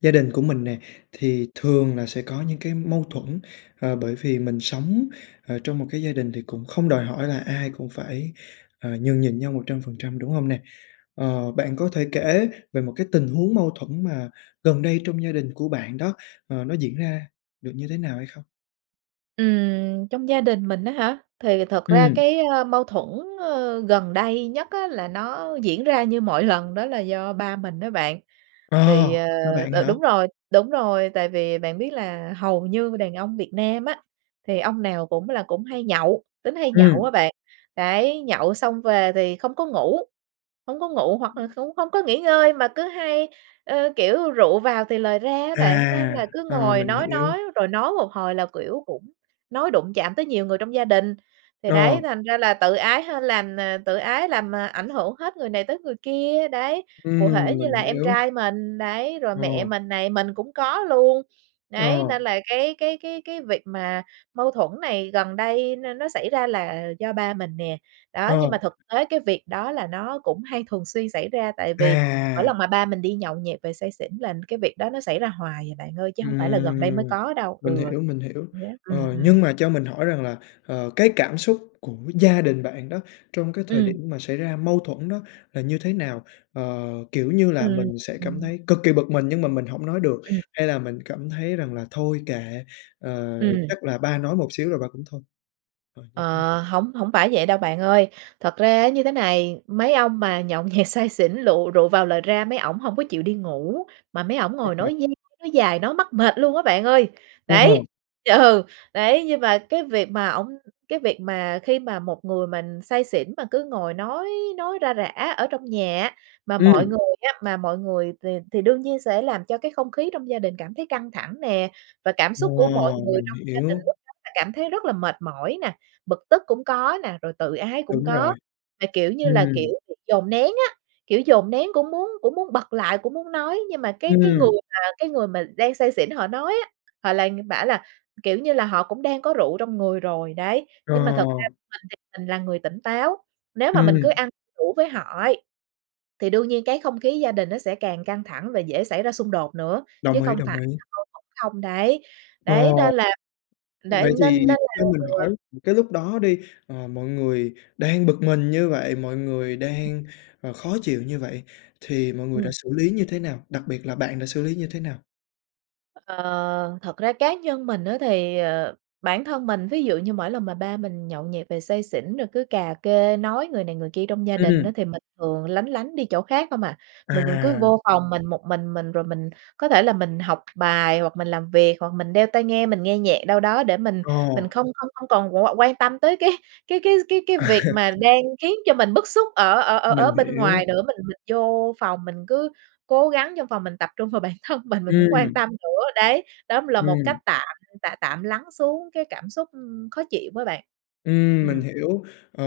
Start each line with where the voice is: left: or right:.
left: Gia đình của mình nè, thì thường là sẽ có những cái mâu thuẫn, à, bởi vì mình sống, à, trong một cái gia đình thì cũng không đòi hỏi là ai cũng phải, à, nhường nhịn nhau 100%, đúng hông nè? Ờ, bạn có thể kể về một cái tình huống mâu thuẫn mà gần đây trong gia đình của bạn đó, ờ, nó diễn ra được như thế nào hay không?
right: Ừm, trong gia đình mình á hả? Thì thật ra
left: Ừm.
right: cái, a, mâu thuẫn, ơ, gần đây nhất á là nó diễn ra như mọi lần, đó là do ba mình á bạn. Thì
left: Ồ,
right: ờ,
left: ba bạn
right: đ
left: hả?
right: đúng rồi, đúng rồi, tại vì bạn biết là hầu như đàn ông Việt Nam á, thì ông nào cũng là cũng hay nhậu, tính hay nhậu á
left: Ừm.
right: bạn, đấy, nhậu xong về thì không có ngủ, hổng có ngủ, hoặc là cũng hổng có nghỉ ngơi, mà cứ hay, ơ, kiểu, rượu vào thì lời ra á bạn. Nên
left: À!
right: là cứ
left: Ờ,
right: ngồi
left: mình
right: nói
left: hiểu.
right: nói, rồi nói một hồi là, kiểu, cũng nói đụng chạm tới nhiều người trong gia đình. Thì đấy,
left: Ờ.
right: thành ra là tự ái hên làm ờ, tự ái làm, ờ, ảnh hưởng hết người này tới người kia, đấy. Cụ thể
left: Ừm,
right: như
left: mình
right: là em
left: hiểu.
right: trai mình, đấy, rồi mẹ
left: Ồ.
right: mình này, mình cũng có luôn, đấy. Nên
left: Ồ.
right: là cái cái cái cái việc mà mâu thuẫn này gần đây nó nó xảy ra là do ba mình nè, đó. Nhưng mà
left: Ồ.
right: thực tế cái việc đó là nó cũng hay thường xuyên xảy ra. Tại vì mỗi lần
left: À!
right: mà ba mình đi nhậu nhẹt về say xỉn là cái việc đó nó xảy ra hoài à bạn ơi, chứ hông phải là gần đây mới
left: Ừm,
right: có đâu, ừ,
left: mình hiểu, mình hiểu.
right: vậy đó, ừm,
left: Ờ,
right: ừm.
left: nhưng mà cho mình hỏi rằng là, ờ, cái cảm xúc của gia đình bạn đó trong cái thời
right: Ừm.
left: điểm mà xảy ra mâu thuẫn đó là như thế nào? Ờ, kiểu như là,
right: Ừm,
left: mình sẽ cảm
right: ừm.
left: thấy cực kỳ bực mình nhưng mà mình hổng nói được,
right: Ừm.
left: hay là mình cảm thấy rằng là "Thôi kệ, à,
right: Ừm.
left: chắc là ba nói một xíu rồi ba cũng thôi" à, như thế nào?
right: Ờ, hổng hổng phải vậy đâu bạn ơi. Thật ra như thế này, mấy ông mà nhậu nhẹt say xỉn, lựu rượu vào lời ra, mấy ổng hổng có chịu đi ngủ, mà mấy ổng
left: À,
right: ngồi
left: à.
right: nói dai nói dài, nói mắc mệt luôn á bạn ơi.
left: Ồ.
right: Đấy ừ, đấy, nhưng mà cái việc mà ổng cái việc mà khi mà một người mình say xỉn mà cứ ngồi nói nói ra rả ở trong nhà á, mà mọi
left: Ừm.
right: người á mà mọi người th thì đương nhiên sẽ làm cho cái không khí trong gia đình cảm thấy căng thẳng nè và cảm xúc của mọi
left: Ồ,
right: người
left: mình
right: trong gia đình
left: hiểu.
right: lúc đó là cảm thấy rất là mệt mỏi nè, bực tức cũng có nè, rồi tự ái cũng
left: Đúng
right: có.
left: rồi,
right: Là kiểu như là kiểu
left: ừm.
right: bị dồn nén á, kiểu, dồn nén cũng muốn cũng muốn bật lại, cũng muốn nói, nhưng mà cái cái người
left: Ừm.
right: mà cái người mà đang say xỉn họ nói á, họ lại bảo là, kiểu như là, họ cũng đang có rượu trong người rồi, đấy.
left: Ờ.
right: Nhưng mà thực ra mình thì mình là người tỉnh táo, nếu mà mình cứ
left: Ừm.
right: ăn đủ với họ ấy, thì đương nhiên cái không khí gia đình nó sẽ càng căng thẳng và dễ xảy ra xung đột nữa, chứ
left: Đồng ý,
right: không phải
left: đồng ý.
right: là mâu thuẫn không, đấy.
left: Ờ,
right: Đấy, nên là, để
left: vậy
right: nên nên
left: thì
right: là
left: cho mình
right: ừ.
left: hỏi, cái lúc đó đi, ờ, mọi người đang bực mình như vậy, mọi người
right: Ừ.
left: đang, ờ, khó chịu như vậy thì mọi người đã
right: Ừm.
left: xử lý như thế nào? Đặc biệt là bạn đã xử lý như thế nào?
right: Ờ, thật ra cá nhân mình á, thì, ờ, bản thân mình, ví dụ như mỗi lần mà ba mình nhậu nhẹt về say xỉn, rồi cứ cà kê, nói người này, người kia trong gia đình á,
left: Ừm.
right: thì mình thường lánh lánh đi chỗ khác không hà. Mình mình cứ
left: À.
right: vô phòng mình một mình mình, rồi mình có thể là mình học bài hoặc mình làm việc, hoặc mình đeo tai nghe, mình nghe nhạc đâu đó để mình mình
left: Ồ.
right: không không không còn qu quan tâm tới cái cái cái cái cái
left: À.
right: việc mà đang khiến cho mình bức xúc ở ở ở ở
left: Mình
right: bên
left: hiểu.
right: ngoài nữa. Mình mình vô phòng mình cứ cố gắng trong phòng mình tập trung vào bản thân mình, mình hổng quan
left: Ừm.
right: tâm nữa, đấy. Đó cũng là một cách
left: Ừm.
right: tạm tạm tạm lắng xuống cái cảm xúc khó chịu đó bạn.
left: Ừm, mình
right: Ừm.
left: hiểu. Ờ,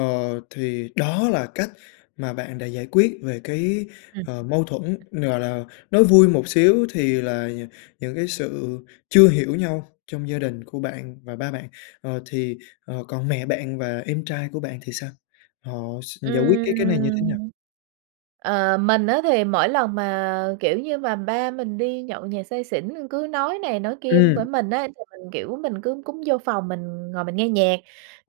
left: thì đó là cách mà bạn đã giải quyết về cái,
right: Ừm.
left: ờ, mâu thuẫn, gọi là, nói vui một xíu thì là nh những cái sự chưa hiểu nhau trong gia đình của bạn và ba bạn. Ờ thì, ờ, còn mẹ bạn và em trai của bạn thì sao? Họ s giải quyết cái cái này như thế nào?
right: Ừm. Ờ, mình á thì mỗi lần mà, ờ, kiểu như mà ba mình đi nhậu nhẹt say xỉn, ờ, cứ nói này nói kia với
left: Ừm.
right: mình á, thì mình, kiểu, mình cứ cúng vô phòng mình ngồi mình nghe nhạc.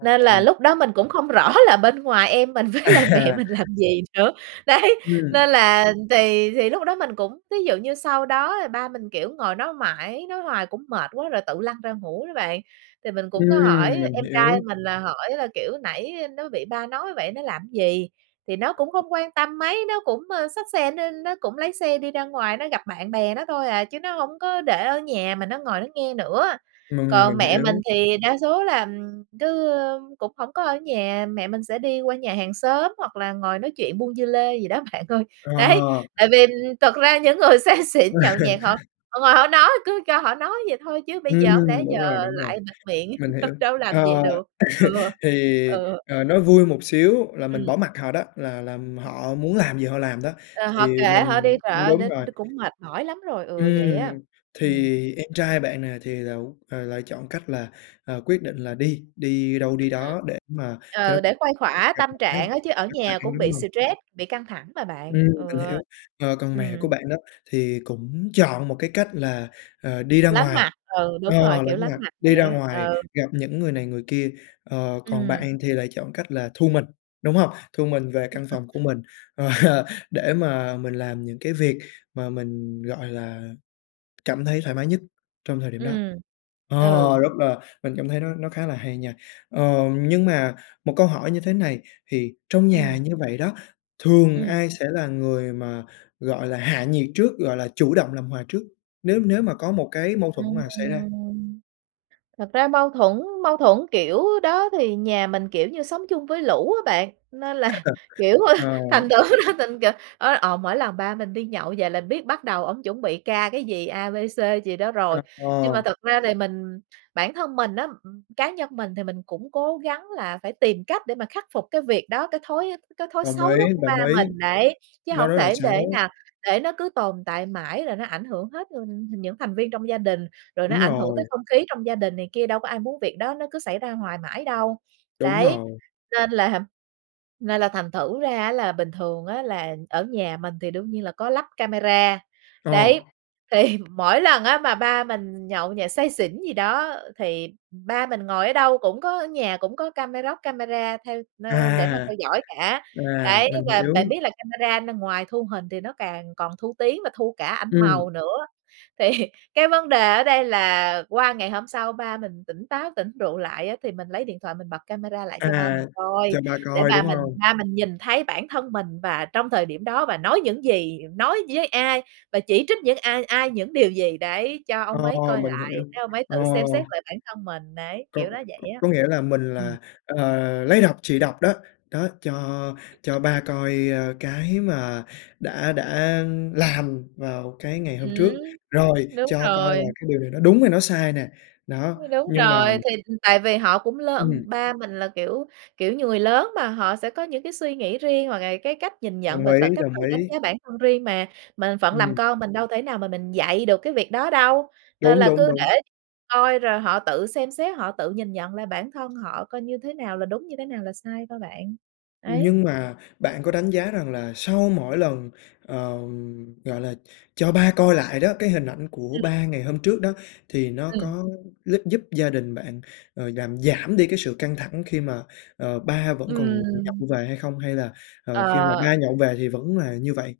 right: Nên là lúc đó mình cũng không rõ là bên ngoài em mình với lại mẹ
left: À.
right: mình làm gì nữa, đấy,
left: Ừm.
right: nên là thì thì lúc đó mình cũng thí dụ như sau đó ba mình, kiểu, ngồi đó mãi, nói hoài cũng mệt quá rồi tự lăn ra ngủ đó bạn. Thì mình cũng có
left: Ừm,
right: hỏi
left: mình
right: em trai
left: hiểu.
right: mình là hỏi là, kiểu, nãy nó bị ba nói vậy nó làm gì, thì nó cũng không quan tâm mấy, nó cũng, ơ, xách xe nó nó cũng lấy xe đi ra ngoài, nó gặp bạn bè nó thôi à, chứ nó hổng có để ở nhà mà nó ngồi nó nghe nữa.
left: Mình
right: Còn
left: mình
right: mẹ mình
left: hiểu.
right: thì đa số là, ừm, cứ cũng hổng có ở nhà, mẹ mình sẽ đi qua nhà hàng xóm hoặc là ngồi nói chuyện buôn dưa lê gì đó, bạn ơi, đấy.
left: Ờ.
right: Tại vì, ừm, thật ra những người say xỉn nhậu nhẹt họ họ ngồi họ nói, cứ cho họ nói vậy thôi chứ bây giờ hổng lẽ
left: Ừm,
right: giờ
left: đúng rồi, đúng rồi.
right: lại bịt miệng,
left: Mình hiểu.
right: đâu làm vậy
left: Ờ,
right: được. Ừ,
left: thì,
right: ừ.
left: ờ, nói vui một xíu là mình
right: Ừm.
left: bỏ mặc họ đó, là là họ muốn làm gì họ làm đó.
right: Ờ, họ
left: Thì
right: kệ họ đi,
left: mình
right: trời
left: ưm,
right: ơi,
left: đúng
right: đến
left: rồi.
right: đ cũng mệt mỏi lắm rồi. Ừ, vậy
left: Ừm,
right: á. Ừm.
left: thì em trai bạn nè thì lậu ờ, lại chọn cách là, ờ, quyết định là đi, đi đâu
right: Ừm,
left: đi
right: ừ.
left: đó để mà cho nó
right: Ờ, để khuây
left: ít
right: khóa
left: gặp
right: tâm
left: mặt nhau.
right: trạng á, chứ ở nhà
left: [unintelligible]
right: cũng bị
left: đúng hông?
right: stress, bị căng thẳng mà bạn.
left: Ừm,
right: Ừ.
left: mình hiểu. Ờ, còn mẹ
right: Ừm.
left: của bạn đó thì cũng chọn một cách là, ờ, đi ra
right: Lánh
left: ngoài
right: mặt, ừ,
left: ờ,
right: đúng rồi, kiểu,
left: lánh
right: lánh
left: mặt,
right: mặt
left: đi
right: vậy
left: ra
right: á.
left: ngoài
right: Ừ.
left: gặp những người này người kia. Ờ, còn
right: Ừm.
left: bạn thì lại chọn cách là thu mình, đúng hông? Thu mình về căn phòng của mình, ờ, để mà mình làm những cái việc mà mình, gọi là, cảm thấy thoải mái nhất trong thời điểm đó.
right: Ừm,
left: Ờ,
right: ừ.
left: rất là mình cảm thấy nó nó khá là hay nha. Ờ, nhưng mà một câu hỏi như thế này thì trong nhà
right: Ừm.
left: như vậy đó, thường
right: Ừm.
left: ai sẽ là người mà, gọi là, hạ nhiệt trước, gọi là, chủ động làm hòa trước, nếu nếu mà có một cái mâu thuẫn mà xảy ra?
right: Ừm. Thật ra mâu thuẫn mâu thuẫn kiểu đó thì nhà mình, kiểu như, sống chung với lũ á bạn. Nên là, kiểu, ờ,
left: Ờ.
right: thành thử ra thành kìa ơ, ờ, mỗi lần ba mình đi nhậu về là biết bắt đầu ổng chuẩn bị ca cái gì, A, B, C gì đó rồi. Nhưng mà
left: Ờ.
right: thật ra thì mình bản thân mình đó, ừm, cá nhân mình thì mình cũng cố gắng là phải tìm cách để mà khắc phục cái việc đó, cái thói cái thói
left: Đồng
right: xấu
left: ý,
right: đó của ba
left: đồng ý.
right: mình, đấy, chứ
left: Nó
right: hổng
left: rất là
right: thể để
left: xấu.
right: nè để nó cứ tồn tại mãi, rồi nó ảnh hưởng hết luôn những thành viên trong gia đình. Rồi nó
left: Đúng
right: ảnh hưởng tới
left: rồi.
right: không khí trong gia đình này kia, đâu có ai muốn việc đó nó cứ xảy ra hoài mãi đâu.
left: Đúng
right: Đấy,
left: rồi.
right: nên làm nên là thành thử ra á, là bình thường á, là ở nhà mình thì đương nhiên là có lắp camera.
left: Ờ.
right: Đấy, thì mỗi lần á, mà ba mình nhậu nhẹt say xỉn gì đó, thì ba mình ngồi ở đâu cũng có ở nhà cũng có cameroc camera theo, ơ, để mà
left: À.
right: theo dõi cả.
left: À,
right: Đấy,
left: mình
right: và bạn
left: hiểu.
right: biết là camera nó ngoài thu hình thì nó càng còn thu tiếng và thu cả ảnh
left: Ừm.
right: màu nữa. Thì cái vấn đề ở đây là qua ngày hôm sau ba mình tỉnh táo, tỉnh rượu lại á, thì mình lấy điện thoại mình bật camera lại cho ba mình
left: À,
right: coi,
left: cho ba
right: để
left: coi,
right: ba
left: đúng
right: mình
left: hông?
right: ba mình nhìn thấy bản thân mình và trong thời điểm đó và nói những gì, nói với ai, và chỉ trích những ai, ai, những điều gì, đấy. Cho ông ấy
left: Ồ,
right: coi
left: mình
right: lại
left: hiểu.
right: để ông ấy tự
left: Ồ.
right: xem xét lại bản thân mình, đấy,
left: Có
right: kiểu nó vậy
left: có
right: đó.
left: có nghĩa là mình
right: Ừm.
left: là, ờ, lấy độc trị độc đó. Đó, cho cho ba coi, ơ, cái mà đã đã làm vào cái ngày hôm trước,
right: Ừm.
left: rồi
right: Đúng
left: cho coi là
right: rồi.
left: cái điều này nó đúng hay nó sai nè. Đó,
right: Đúng
left: nhưng mà
right: rồi. Thì, ừ, tại vì họ cũng lớn
left: Ừm.
right: ba mình là, kiểu kiểu như, người lớn mà, họ sẽ có những cái suy nghĩ riêng, hoặc là cái cách nhìn nhận
left: Đồng
right: và
left: ý,
right: tự cách tự
left: đồng
right: đánh
left: ý.
right: giá bản thân riêng mà. Mình phận làm
left: Ừm.
right: con mình đâu thể nào mà mình dạy được cái việc đó đâu. Nên
left: Đúng,
right: là
left: đúng,
right: cứ
left: đúng.
right: để coi rồi họ tự xem xét, họ tự nhìn nhận lại bản thân họ coi như thế nào là đúng, như thế nào là sai thôi bạn. Đấy.
left: Nhưng mà bạn có đánh giá rằng là sau mỗi lần, ờ, gọi là, cho ba coi lại đó, cái hình ảnh của
right: Ừm.
left: ba ngày hôm trước đó, thì nó
right: Ừm.
left: có lúp giúp gia đình bạn, ờ, làm giảm đi cái sự căng thẳng khi mà, ờ, ba vẫn còn
right: Ừm.
left: nhậu về hay không? Hay là, ờ, khi mà
right: Ờ.
left: ba nhậu về thì vẫn là như vậy,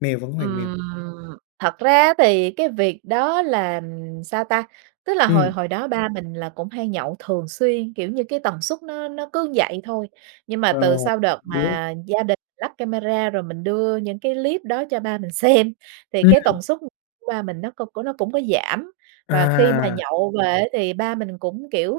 left: mèo vẫn hoàn mèo?
right: Ừm, thật ra á, thì cái việc đó là sao ta? Tức là hồi
left: Ừm.
right: hồi đó ba mình là cũng hay nhậu thường xuyên, kiểu như cái tần suất nó nó cứ vậy thôi. Nhưng mà
left: Ờ,
right: từ sau đợt
left: biết.
right: mà gia đình lắp camera, rồi mình đưa những cái clip đó cho ba mình xem, thì cái
left: Ừm.
right: tần suất của ba mình nó cung nó cũng có giảm. Và khi mà
left: À.
right: nhậu về á thì ba mình cũng, kiểu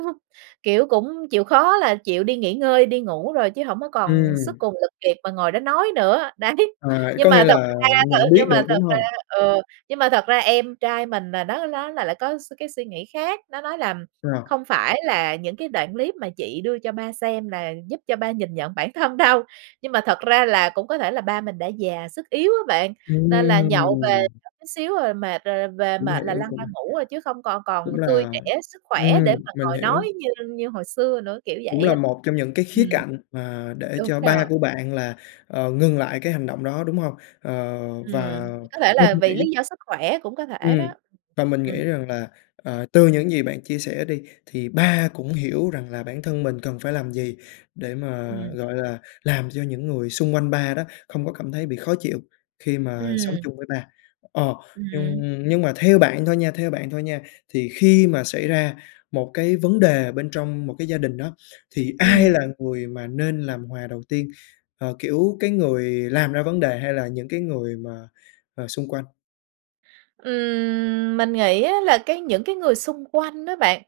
right: kiểu, cũng chịu khó là chịu đi nghỉ ngơi, đi ngủ rồi, chứ hổng có còn sức
left: Ừm.
right: cùng lực kiệt mà ngồi đó nói nữa, đấy.
left: Ờ,
right: Nhưng
left: có
right: mà
left: nghĩa
right: thật
left: là
right: ra ờ,
left: nhận biết
right: nhưng mà
left: được,
right: thật
left: đúng
right: ra
left: hông?
right: ờ, nhưng mà thật ra em trai mình là nó nó lại lại có s cái suy nghĩ khác. Nó nói là
left: Rồi.
right: "Không phải là những cái đoạn clip mà chị đưa cho ba xem là giúp cho ba nhìn nhận bản thân đâu." Nhưng mà thật ra là cũng có thể là ba mình đã già, sức yếu á bạn, nên là nhậu về
left: Ừm.
right: có chút xíu rồi mệt, rồi về
left: Cũng
right: mệt là
left: hiểu,
right: lăn
left: cũng
right: ra ngủ à, chứ không còn còn
left: cũng
right: tươi
left: là
right: trẻ sức
left: ừm,
right: khỏe để mà
left: mình
right: ngồi nói
left: hiểu.
right: như như hồi xưa nữa, kiểu
left: Cũng
right: vậy
left: là
right: á.
left: một trong những cái khía
right: Ừm.
left: cạnh mà để
right: Đúng
left: cho ba
right: rồi.
left: của bạn là, ờ, ngừng lại cái hành động đó, đúng hông? Ờ, và
right: Ừm, thì có thể là vì lí
left: [unintelligible]
right: do sức khỏe, cũng có thể
left: Ừm,
right: đó.
left: và mình
right: Ừm.
left: nghĩ rằng là, ờ, từ những gì bạn chia sẻ đi, thì ba cũng hiểu rằng là bản thân mình cần phải làm gì, để mà,
right: Ừm.
left: gọi là, làm cho những người xung quanh ba đó không có cảm thấy bị khó chịu khi mà sống
right: Ừm.
left: chung với ba. Ờ, nhưng
right: Ừm.
left: nhưng mà theo bạn thôi nha theo bạn thôi nha thì khi mà xảy ra một cái vấn đề bên trong một cái gia đình đó, thì
right: Ừm.
left: ai là người mà nên làm hòa đầu tiên, ờ, kiểu, cái người làm ra vấn đề hay là những người mà mà xung quanh?
right: Ừm, mình nghĩ á là cái những cái người xung quanh đó bạn,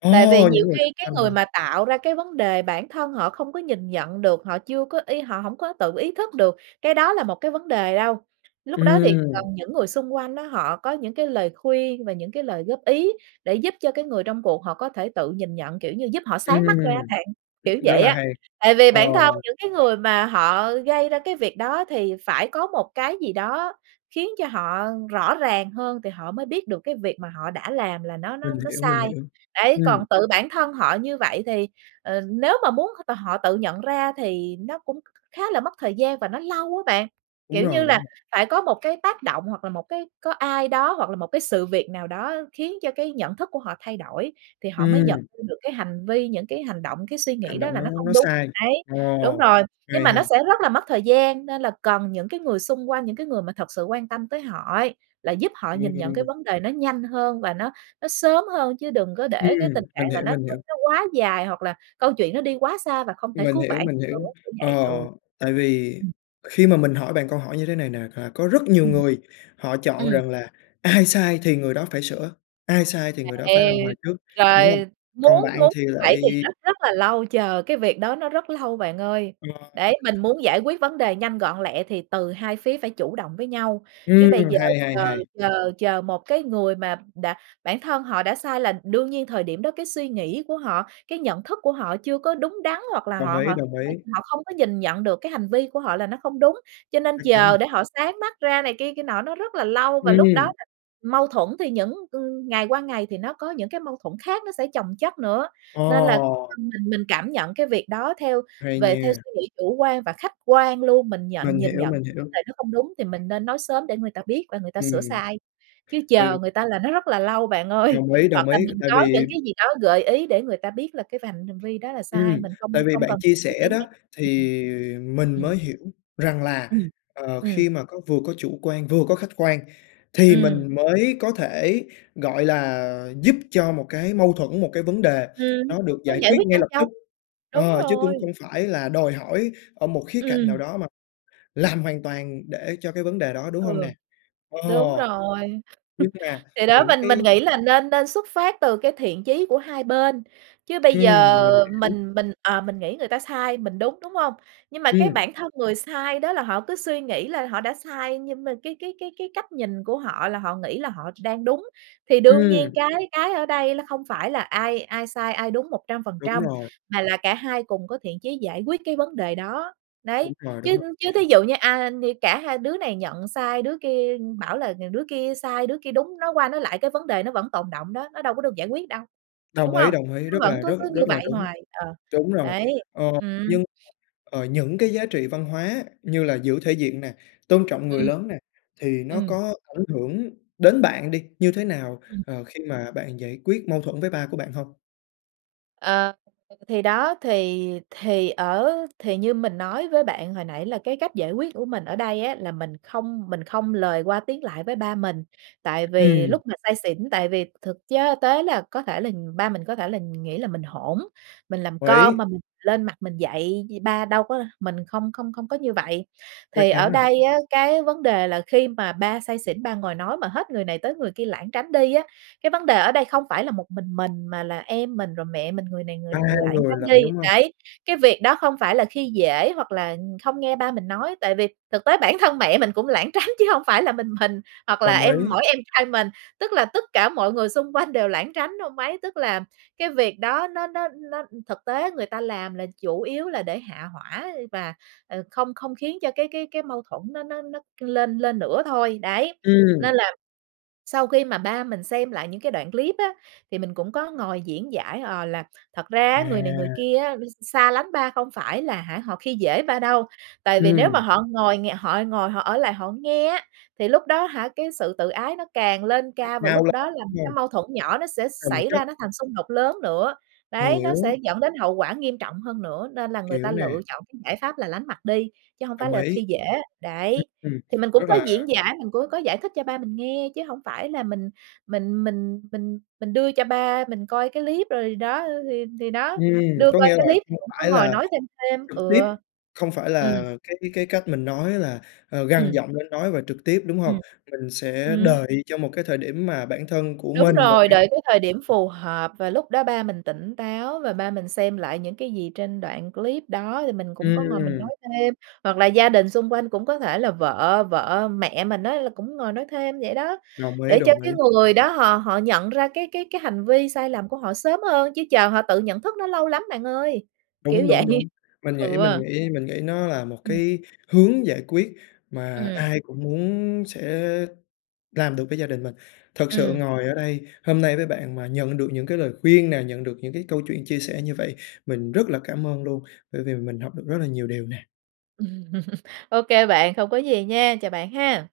left: À,
right: tại vì nhiều
left: những người
right: khi
left: xung
right: cái
left: quanh
right: người
left: hả?
right: mà tạo ra cái vấn đề bản thân họ không có nhìn nhận được, họ chưa có y họ hổng có tự ý thức được cái đó là một cái vấn đề đâu. Lúc đó thì cần
left: Ừm.
right: những người xung quanh đó họ có những cái lời khuyên và những cái lời góp ý để giúp cho cái người trong cuộc họ có thể tự nhìn nhận, kiểu như, giúp họ sáng mắt ra á
left: Ừm.
right: bạn, kiểu
left: rất
right: vậy
left: là
right: á.
left: hay.
right: Tại vì
left: Ờ.
right: bản thân những cái người mà họ gây ra cái việc đó thì phải có một cái gì đó khiến cho họ rõ ràng hơn, thì họ mới biết được cái việc mà họ đã làm là nó nó
left: Mình
right: nó
left: hiểu, mình
right: sai.
left: hiểu.
right: Đấy, còn
left: Ừm.
right: tự bản thân họ như vậy thì, ờ, nếu mà muốn t họ tự nhận ra thì nó cũng khá là mất thời gian và nó lâu á bạn,
left: Đúng
right: kiểu như
left: rồi, đúng
right: là,
left: rồi.
right: phải có một cái tác động, hoặc là một cái có ai đó, hoặc là một cái sự việc nào đó khiến cho cái nhận thức của họ thay đổi, thì họ mới nhận
left: Ừm.
right: ra được cái hành vi, những cái hành động, cái suy nghĩ
left: Hành
right: đó
left: động
right: là nó
left: đó
right: không
left: nó
right: đúng.
left: sai?
right: Đấy,
left: Ồ.
right: đúng rồi.
left: OK
right: Nhưng mà
left: ha.
right: nó sẽ rất là mất thời gian, nên là cần những cái người xung quanh, những cái người mà thật sự quan tâm tới họ ấy, là giúp họ nhìn nhận cái
left: Ừm.
right: vấn đề nó nhanh hơn và nó nó sớm hơn, chứ đừng có để cái tình
left: Ừm,
right: trạng
left: mình
right: là
left: hiểu,
right: nó
left: mình
right: nó
left: hiểu.
right: nó quá dài, hoặc là câu chuyện nó đi quá xa và không thể
left: Mình
right: cứu
left: hiểu,
right: vãn
left: mình
right: nữa,
left: hiểu.
right: kiểu
left: Ờ,
right: vậy, ừ.
left: tại vì
right: Ừm.
left: khi mà mình hỏi bạn câu hỏi như thế này nè, là có rất nhiều
right: Ừm.
left: người họ chọn
right: Ừm.
left: rằng là ai sai thì người đó phải sửa, ai sai thì
right: Ầy,
left: người đó phải làm hòa
right: ây.
left: trước, đúng hông?
right: Rồi
left: Còn
right: muốn
left: bạn
right: muốn
left: thì
right: vậy
left: lại
right: thì rất rất là lâu chờ cái việc đó nó rất lâu bạn ơi.
left: Ờ.
right: Đấy, mình muốn giải quyết vấn đề nhanh gọn lẹ thì từ hai phía phải chủ động với nhau, chứ bây
left: Ừm,
right: giờ
left: hay, hay,
right: chờ
left: hay.
right: chờ chờ một cái người mà đã bản thân họ đã sai là đương nhiên thời điểm đó, cái suy nghĩ của họ, cái nhận thức của họ chưa có đúng đắn, hoặc là
left: Đồng
right: họ
left: ý,
right: họ
left: đồng
right: h
left: ý.
right: họ không có nhìn nhận được cái hành vi của họ là nó không đúng. Cho nên
left: Chắc chắn
right: chờ
left: rồi.
right: để họ sáng mắt ra này kia kia nọ nó rất là lâu và lúc đó
left: Ừm.
right: là mâu thuẫn thì những ưm, ngày qua ngày thì nó có những cái mâu thuẫn khác nó sẽ chồng chất nữa. Nên là, ơ,
left: Ồ.
right: mình mình cảm nhận cái việc đó theo
left: Hay
right: về theo
left: nha.
right: suy nghĩ chủ quan và khách quan luôn, mình nhận
left: Mình
right: nhìn
left: hiểu,
right: nhận
left: mình
right: cái vấn
left: hiểu.
right: đề đó không đúng thì mình nên nói sớm để người ta biết và người ta sửa
left: Ừm.
right: sai. Chứ
left: Từ
right: chờ người ta là nó rất là lâu bạn ơi,
left: Đồng ý,
right: hoặc
left: đồng
right: là
left: ý,
right: mình
left: tại
right: có những
left: vì
right: cái gì đó gợi ý để người ta biết là cái vành hành vi đó là sai,
left: Ừm,
right: mình
left: tại
right: không
left: vì
right: không
left: bạn
right: cần
left: chia
right: [unintelligible]
left: sẻ
right: để
left: đó
right: nhắc, ừm,
left: thì
right: ừm.
left: mình
right: Ừm.
left: mới hiểu rằng là,
right: Ừm.
left: ờ,
right: Ừm.
left: khi mà có vừa có chủ quan vừa có khách quan, thì
right: Ừm.
left: mình mới có thể, gọi là, giúp cho một cái mâu thuẫn, một cái vấn đề
right: Ừm.
left: nó được
right: Mới
left: giải
right: giải
left: quyết
right: quyết
left: ngay
right: nhanh
left: lập
right: chóng.
left: tức.
right: Đúng
left: Ờ, chứ
right: rồi.
left: cũng không phải là đòi hỏi ở một khía cạnh
right: Ừm.
left: nào đó mà làm hoàn toàn để cho cái vấn đề đó, đúng hông
right: Ừ.
left: nè? Ờ.
right: Đúng rồi.
left: Nhưng mà
right: Thì đó
left: những
right: mình mình
left: cái
right: nghĩ là nên nên xuất phát từ cái thiện chí của hai bên, chứ bây giờ
left: Ừm, mình hiểu.
right: mình mình, à, mình nghĩ người ta sai, mình đúng, đúng hông? Nhưng mà cái
left: Ừm.
right: bản thân người sai đó là họ cứ suy nghĩ là họ đã sai, nhưng mà cái cái cái cái cách nhìn của họ là họ nghĩ là họ đang đúng. Thì đương nhiên
left: Ừm.
right: cái cái ở đây không phải là ai ai sai, ai đúng một trăm phần
left: Đúng
right: trăm
left: rồi.
right: mà là cả hai cùng có thiện chí giải quyết cái vấn đề đó.
left: Đúng
right: Đấy.
left: rồi, đúng
right: Chứ
left: rồi.
right: chứ thí dụ như, a, như cả hai đứa này nhận sai, đứa kia bảo là nhường đứa kia sai, đứa kia đúng, nói qua nói lại cái vấn đề nó vẫn tồn đọng đó, nó đâu có được giải quyết đâu, đúng
left: Đồng ý,
right: hông?
left: đồng ý,
right: Nó
left: rất
right: vẫn
left: là
right: cứ
left: rất
right: cứ như
left: rất là
right: vậy
left: đúng.
right: hoài. Ờ.
left: Đúng rồi.
right: Đấy.
left: Ờ.
right: Ừm.
left: Nhưng, ờ, những cái giá trị văn hóa như là giữ thể diện nè, tôn trọng người
right: Ừm.
left: lớn nè, thì nó
right: Ừm.
left: có ảnh hưởng đến bạn đi như thế nào,
right: Ừm.
left: ờ, khi mà bạn giải quyết mâu thuẫn với ba của bạn hông?
right: Ờ. Thì đó, thì thì ở thì như mình nói với bạn hồi nãy là cái cách giải quyết của mình ở đây á, là mình không mình không lời qua tiếng lại với ba mình, tại vì
left: Ừm.
right: lúc mà say xỉn, tại vì thực chớ tế là có thể là ba mình có thể nghĩ là mình hỗn, mình làm
left: Hội
right: con
left: ý.
right: mà mình lên mặt mình dạy ba, đâu có đâu, mình không không không có như vậy.
left: Chắc
right: Thì ở
left: chắn rồi!
right: đây á, cái vấn đề là khi mà ba say xỉn ba ngồi nói mà hết người này tới người kia lảng tránh đi á, cái vấn đề ở đây không phải là một mình mình, mà là em mình, rồi mẹ mình người này người
left: 3
right: nữa lảng
left: người
right: tránh
left: lận,
right: đi,
left: đúng hông?
right: đấy. Cái việc đó không phải là khi dể, hoặc là không nghe ba mình nói, tại vì thực tế bản thân mẹ mình cũng lảng tránh chứ hông phải là mình mình, hoặc là
left: Đồng
right: em
left: ý.
right: mỗi em trai mình, tức là tất cả mọi người xung quanh đều lảng tránh ông ấy. Tức là cái việc đó nó nó nó thực tế người ta làm là chủ yếu là để hạ hỏa và, ờ, không không khiến cho cái cái cái mâu thuẫn nó nó nó lên lên nữa thôi. Đấy,
left: Ừm.
right: nên là sau khi mà ba mình xem lại những cái đoạn clip á, thì mình cũng có ngồi diễn giải, ờ, là thật ra á, người này người
left: À.
right: kia á x xa lánh ba không phải là hả họ khi dễ ba đâu, tại vì nếu mà
left: Ừm.
right: họ ngồi ng họ ngồi họ ở lại họ nghe á, thì lúc đó á hả cái sự tự ái nó càng lên
left: Chắc
right: cao và lúc
left: cao lắm
right: đó là
left: [unintelligible]
right: cái
left: hông?
right: mâu thuẫn nhỏ nó sẽ
left: Chồng
right: xảy ra
left: chất.
right: nó thành xung đột lớn nữa. Đấy, nó sẽ
left: Hiểu.
right: dẫn đến hậu quả nghiêm trọng hơn nữa, nên là người
left: Hiểu
right: ta
left: nè.
right: lựa chọn cái giải pháp là lánh mặt đi, chứ hổng phải
left: Đồng
right: là
left: ý.
right: khi dể. Đấy.
left: Ưm, ừm.
right: Thì mình cũng
left: Rất
right: có
left: là
right: diễn giải, mình cũng có giải thích cho ba mình nghe, chứ hổng phải là mình mình mình mình mình đưa cho ba mình coi cái clip rồi đó, thì thì đó,
left: Ừm,
right: đưa
left: có
right: coi
left: nghĩa
right: cái
left: là
right: clip mình
left: không
right: cũng có
left: phải
right: ngồi
left: là
right: nói thêm thêm.
left: trực tiếp,
right: Ừ.
left: không phải
right: Ừm.
left: là cái cái cách mình nói là gằn
right: Ừm.
left: giọng lên nói và trực tiếp, đúng hông?
right: Ừm.
left: Mình sẽ
right: Ừm.
left: đợi cho một cái thời điểm mà bản thân của
right: Đúng
left: mình và
right: rồi,
left: cái
right: đợi cái thời điểm
left: [unintelligible]
right: phù hợp và lúc đó ba mình tỉnh táo và ba mình xem lại những cái gì trên đoạn clip đó, thì mình cũng có ngồi mình nói
left: Ừm.
right: thêm. Hoặc là gia đình xung quanh cũng có thể là vợ vợ, mẹ mình á là cũng ngồi nói thêm vậy đó,
left: Đồng ý,
right: để cho
left: đồng
right: cái
left: ý.
right: người đó họ họ nhận ra cái cái cái hành vi sai lầm của họ sớm hơn, chứ chờ họ tự nhận thức nó lâu lắm bạn ơi.
left: Đúng,
right: Kiểu vậy
left: đúng, đúng. Mình nghĩ mình
right: Ừ.
left: nghĩ mình nghĩ nó là một
right: Ừm.
left: cái hướng giải quyết mà
right: Ừm.
left: ai cũng muốn sẽ làm được với gia đình mình. Thật sự
right: Ừm.
left: ngồi ở đây, hôm nay với bạn mà nhận được những lời khuyên nè, nhận được những câu chuyện chia sẻ như vậy, mình rất là cảm ơn luôn, bởi vì mình học được rất là nhiều điều nè.
right: Ô kê bạn, không có gì nha, chào bạn ha!